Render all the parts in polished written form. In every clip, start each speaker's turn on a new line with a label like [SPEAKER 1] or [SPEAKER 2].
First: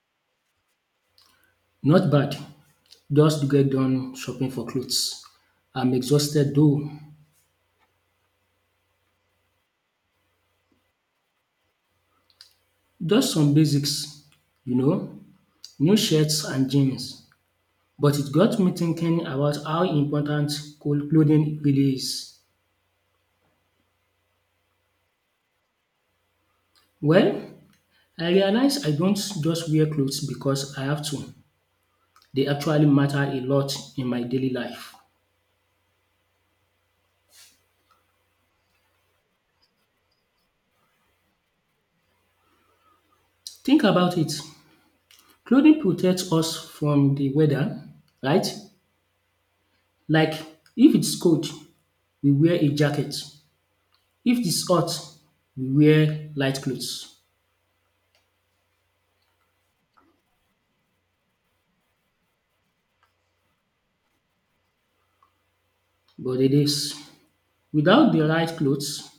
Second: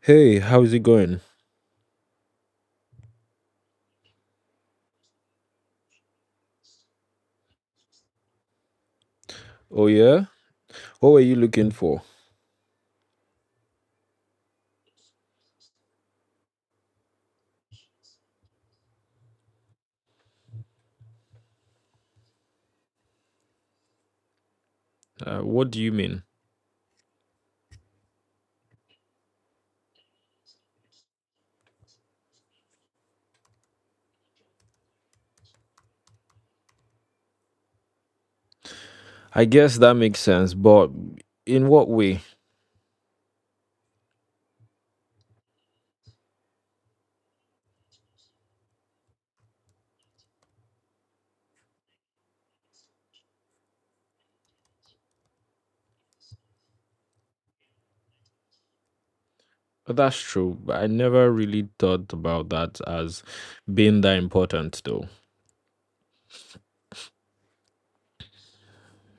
[SPEAKER 1] Hey, how's it going?
[SPEAKER 2] Not bad. Just get done shopping for clothes. I'm exhausted though.
[SPEAKER 1] Oh, yeah? What were you looking for?
[SPEAKER 2] Just some basics, you know, new shirts and jeans. But it got me thinking about how important cool clothing really is.
[SPEAKER 1] What do you mean?
[SPEAKER 2] Well, I realize I don't just wear clothes because I have to. They actually matter a lot in my daily life.
[SPEAKER 1] I guess that makes sense, but in what way?
[SPEAKER 2] Think about it. Clothing protects us from the weather, right? Like if it's cold, we wear a jacket. If it's hot, we wear light clothes.
[SPEAKER 1] That's true. I never really thought about that as being that important, though.
[SPEAKER 2] But it is. Without the right clothes,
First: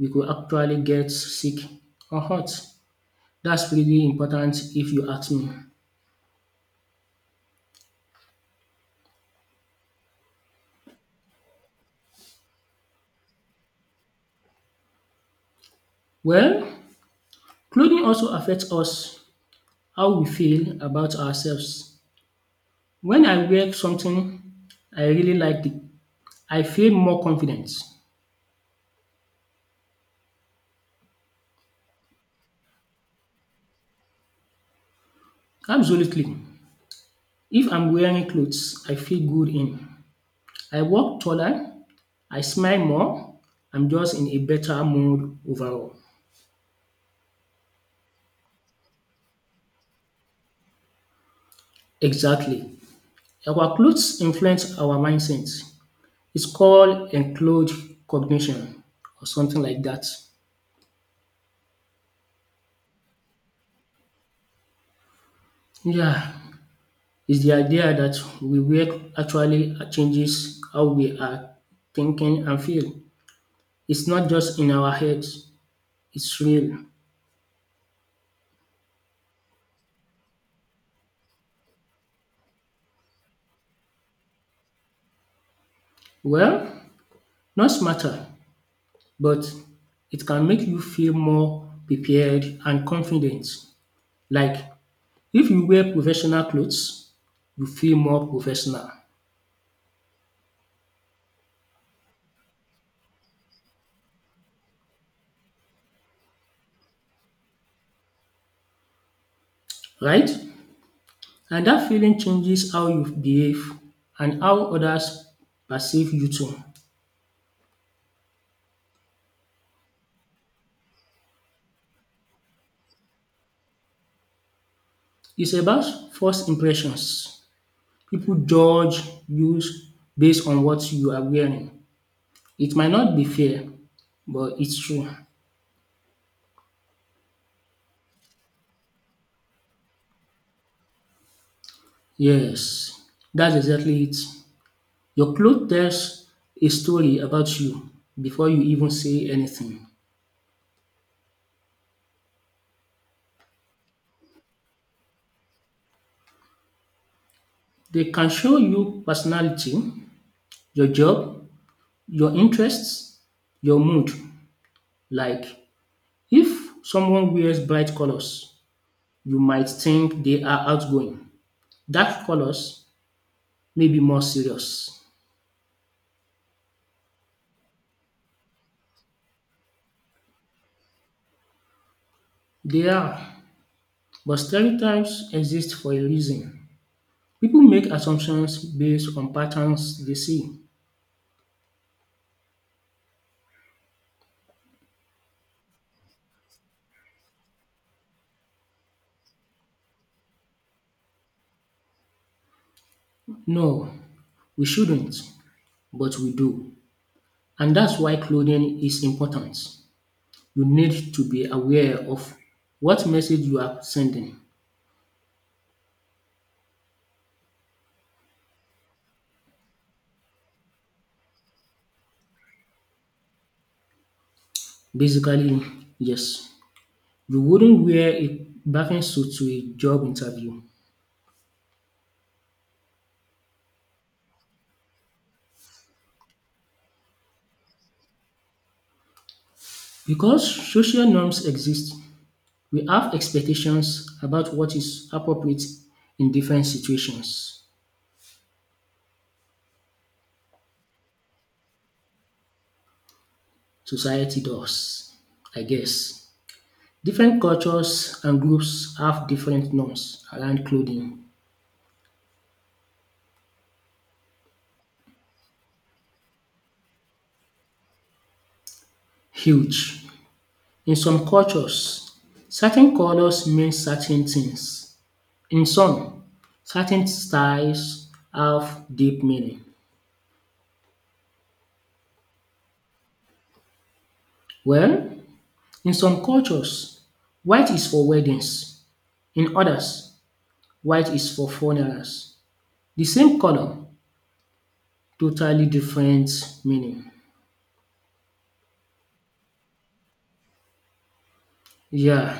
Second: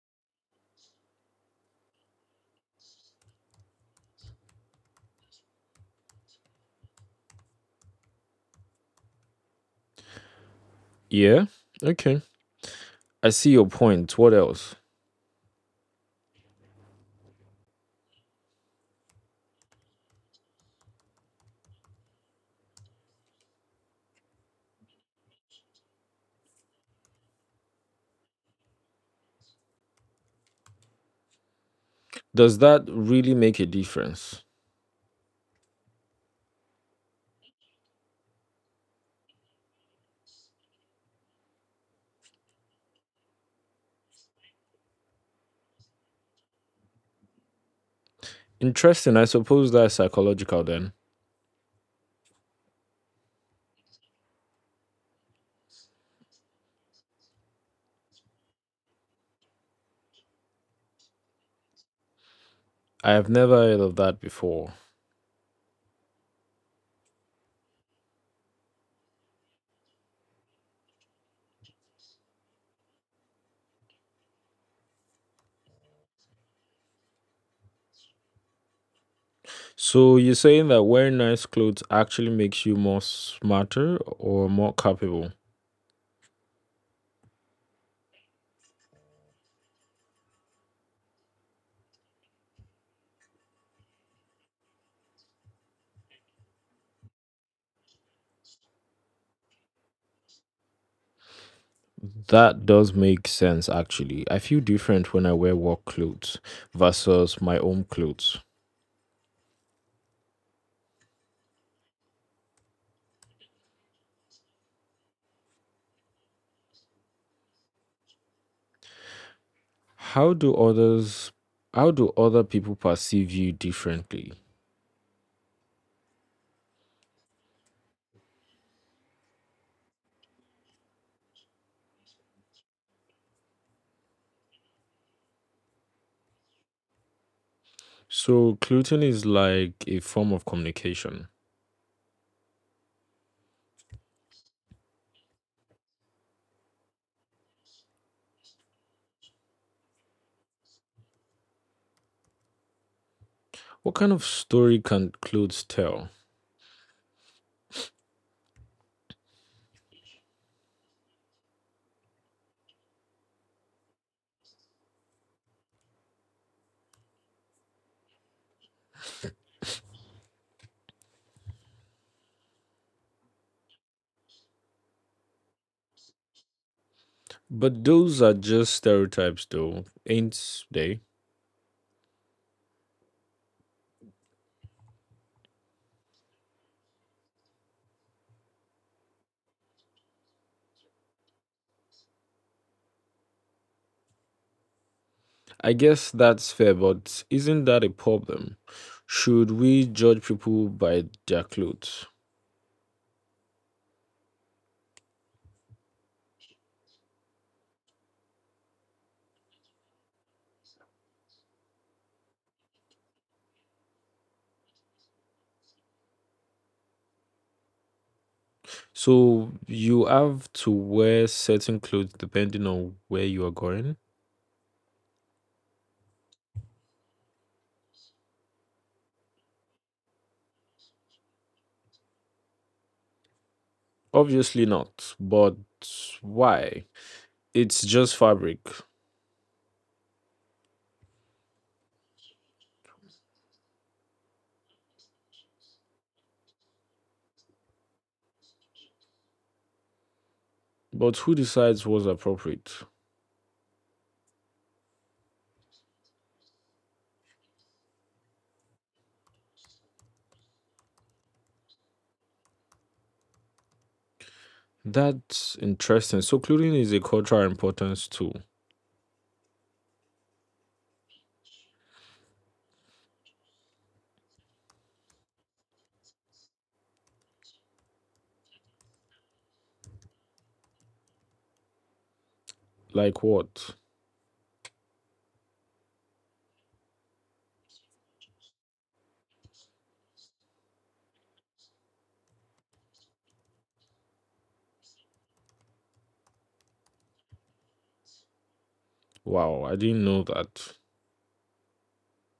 [SPEAKER 2] we could actually get sick or hot. That's really important if you ask me.
[SPEAKER 1] Yeah? Okay. I see your point. What else?
[SPEAKER 2] Well, clothing also affects us how we feel about ourselves. When I wear something I really like it, I feel more confident.
[SPEAKER 1] Does that really make a difference?
[SPEAKER 2] Absolutely. If I'm wearing clothes I feel good in, I walk taller, I smile more, I'm just in a better mood overall.
[SPEAKER 1] Interesting. I suppose that's psychological then.
[SPEAKER 2] Exactly. Our clothes influence our mindset. It's called enclosed cognition or something like that.
[SPEAKER 1] I have never heard of that before.
[SPEAKER 2] Yeah, it's the idea that we wear actually changes how we are thinking and feel. It's not just in our heads, it's real.
[SPEAKER 1] So you're saying that wearing nice clothes actually makes you more smarter or more capable?
[SPEAKER 2] Well, not smarter, but it can make you feel more prepared and confident. Like if you wear professional clothes, you feel more professional,
[SPEAKER 1] That does make sense actually. I feel different when I wear work clothes versus my own clothes.
[SPEAKER 2] right? And that feeling changes how you behave and how others perceive you too.
[SPEAKER 1] How do others how do other people perceive you differently?
[SPEAKER 2] It's about first impressions. People judge you based on what you are wearing. It might not be fair, but it's true.
[SPEAKER 1] So clothing is like a form of communication.
[SPEAKER 2] Yes, that's exactly it. Your clothes tells a story about you before you even say anything.
[SPEAKER 1] What kind of story can clothes tell?
[SPEAKER 2] They can show you personality, your job, your interests, your mood. Like if someone wears bright colors, you might think they are outgoing. Dark colors may be more serious.
[SPEAKER 1] But those are just stereotypes though, ain't they?
[SPEAKER 2] They are, but stereotypes exist for a reason. People make assumptions based on patterns they see.
[SPEAKER 1] I guess that's fair, but isn't that a problem? Should we judge people by their clothes?
[SPEAKER 2] No, we shouldn't, but we do. And that's why clothing is important. You need to be aware of what message you are sending.
[SPEAKER 1] So you have to wear certain clothes depending on where you are going?
[SPEAKER 2] Basically, yes. You wouldn't wear a bathing suit to a job interview.
[SPEAKER 1] Obviously not, but why? It's just fabric.
[SPEAKER 2] Because social norms exist, we have expectations about what is appropriate in different situations.
[SPEAKER 1] But who decides what's appropriate?
[SPEAKER 2] Society does, I guess. Different cultures and groups have different norms around clothing.
[SPEAKER 1] That's interesting. So clothing is a cultural importance too.
[SPEAKER 2] Huge. In some cultures, certain colors mean certain things. In some, certain styles have deep meaning.
[SPEAKER 1] Like what?
[SPEAKER 2] Well, in some cultures, white is for weddings. In others, white is for funerals. The same color, totally different meaning.
[SPEAKER 1] Wow, I didn't know that.
[SPEAKER 2] Yeah,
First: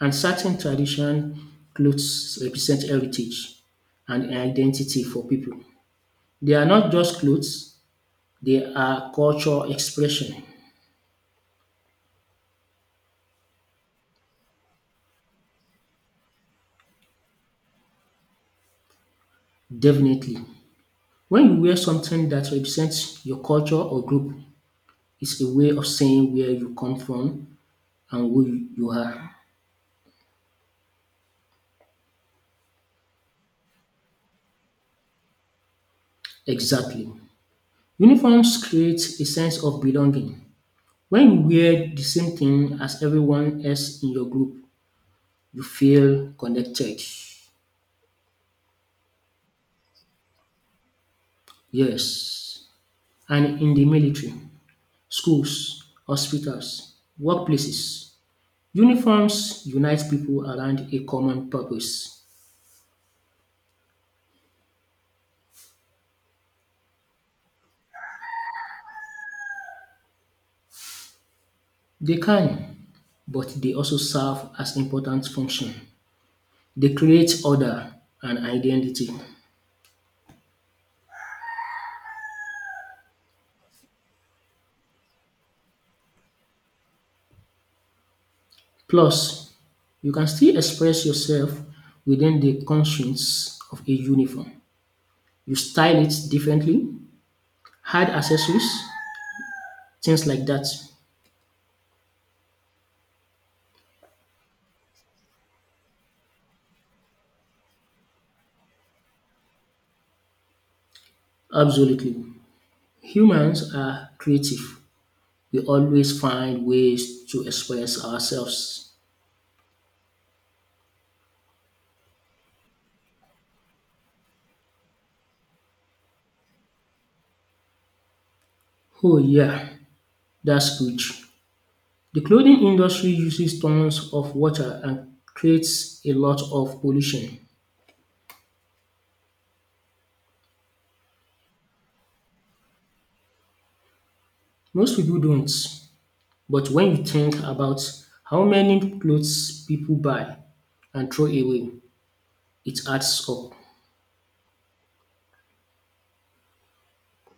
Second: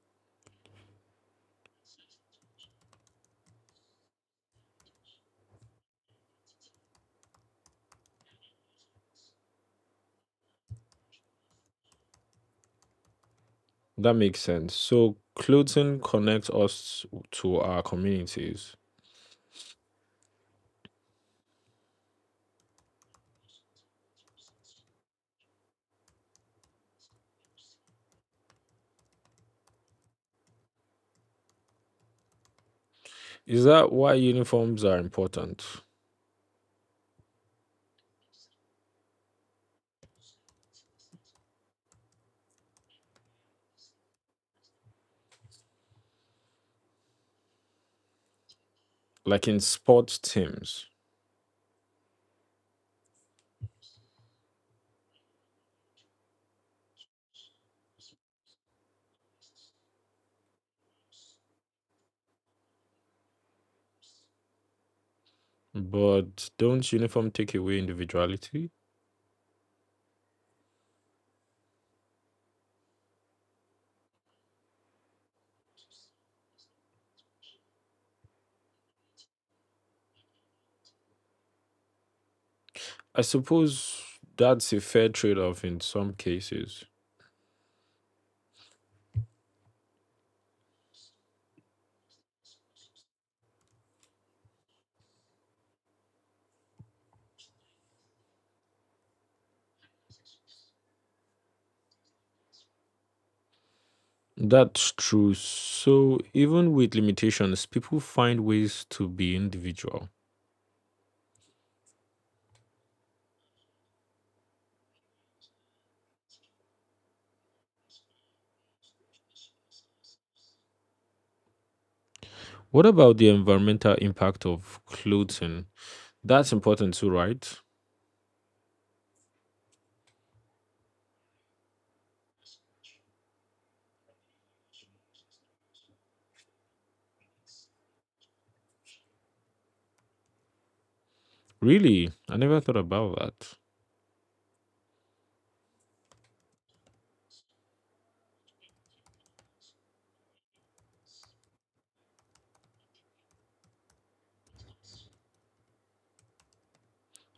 [SPEAKER 2] and certain tradition clothes represent heritage and identity for people. They are not just clothes, they are culture expression.
[SPEAKER 1] That makes sense. So clothing connects us to our communities.
[SPEAKER 2] Definitely. When you wear something that represents your culture or group, it's a way of saying where you come from and who you are.
[SPEAKER 1] Is that why uniforms are important?
[SPEAKER 2] Exactly. Uniforms create a sense of belonging. When you wear the same thing as everyone else in your group, you feel connected.
[SPEAKER 1] Like in sports teams?
[SPEAKER 2] Yes. And in the military, schools, hospitals, workplaces, uniforms unite people around a common purpose.
[SPEAKER 1] But don't uniform take away individuality?
[SPEAKER 2] They can, but they also serve as important function. They create order and identity.
[SPEAKER 1] I suppose that's a fair trade-off in some cases.
[SPEAKER 2] Plus, you can still express yourself within the constraints of a uniform. You style it differently, add accessories, things like that.
[SPEAKER 1] That's true. So even with limitations, people find ways to be individual.
[SPEAKER 2] Absolutely. Humans are creative. We always find ways to express ourselves.
[SPEAKER 1] What about the environmental impact of clothing? That's important too, right?
[SPEAKER 2] Oh, yeah, that's good. The clothing industry uses tons of water and creates a lot of pollution.
[SPEAKER 1] Really, I never thought about that.
[SPEAKER 2] Most people don't. But when you think about how many clothes people buy and throw away, it adds up.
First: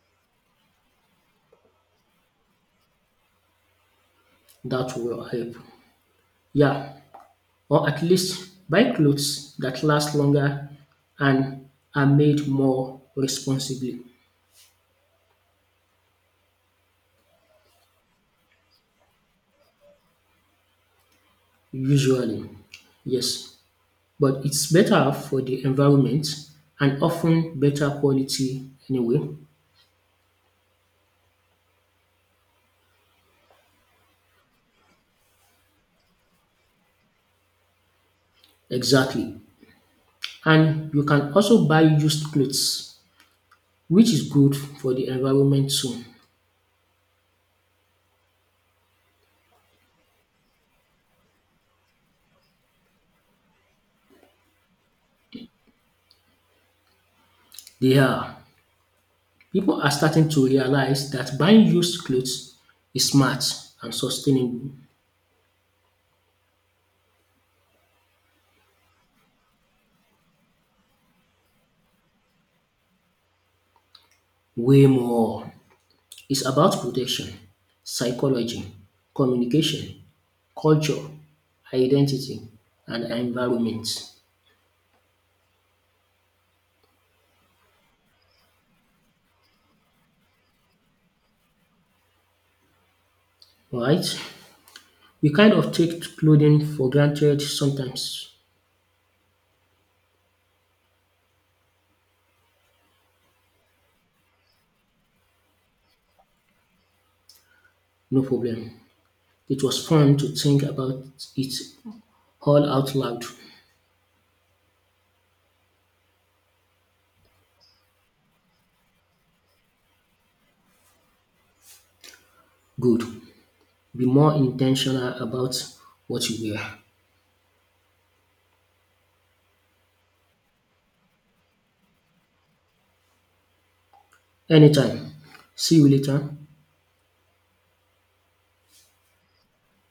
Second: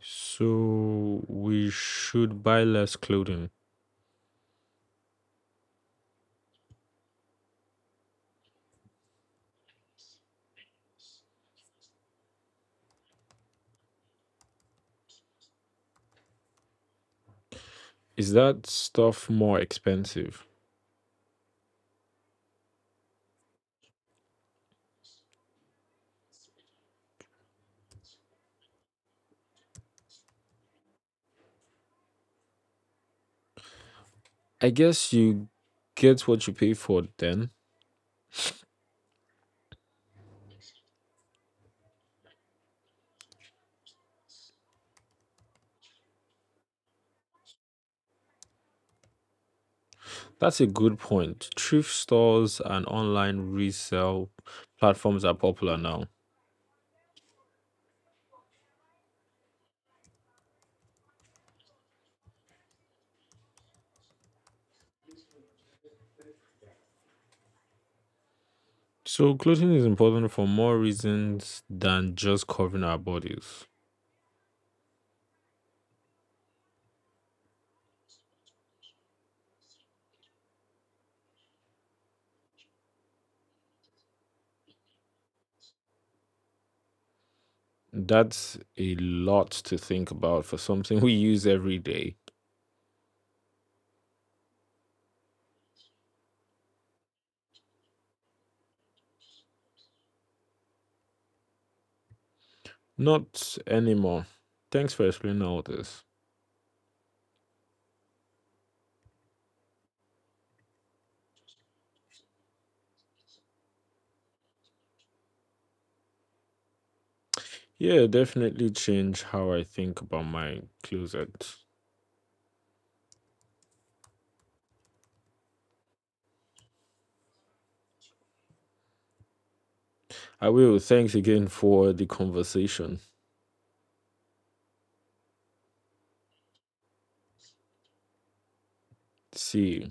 [SPEAKER 1] So we should buy less clothing.
[SPEAKER 2] That will help. Yeah, or at least buy clothes that last longer and are made more responsibly,
[SPEAKER 1] Is that stuff more expensive?
[SPEAKER 2] usually. Yes, but it's better for the environment and often better quality anyway.
[SPEAKER 1] I guess you get what you pay for then.
[SPEAKER 2] Exactly. And you can also buy used clothes, which is good for the environment too.
[SPEAKER 1] That's a good point. Thrift stores and online resale platforms are popular now.
[SPEAKER 2] They are. People are starting to realize that buying used clothes is smart and sustainable
[SPEAKER 1] So, clothing is important for more reasons than just covering our bodies.
[SPEAKER 2] way more. It's about protection, psychology, communication, culture, identity, and environment.
[SPEAKER 1] That's a lot to think about for something we use every day.
[SPEAKER 2] Right? We kind of take clothing for granted sometimes.
[SPEAKER 1] Not anymore. Thanks for explaining all this.
[SPEAKER 2] No problem. It was fun to think about it all out loud.
[SPEAKER 1] Yeah, definitely change how I think about my closet.
[SPEAKER 2] Good. Be more intentional about what you wear.
[SPEAKER 1] I will. Thanks again for the conversation.
[SPEAKER 2] Anytime. See you later.
[SPEAKER 1] See you.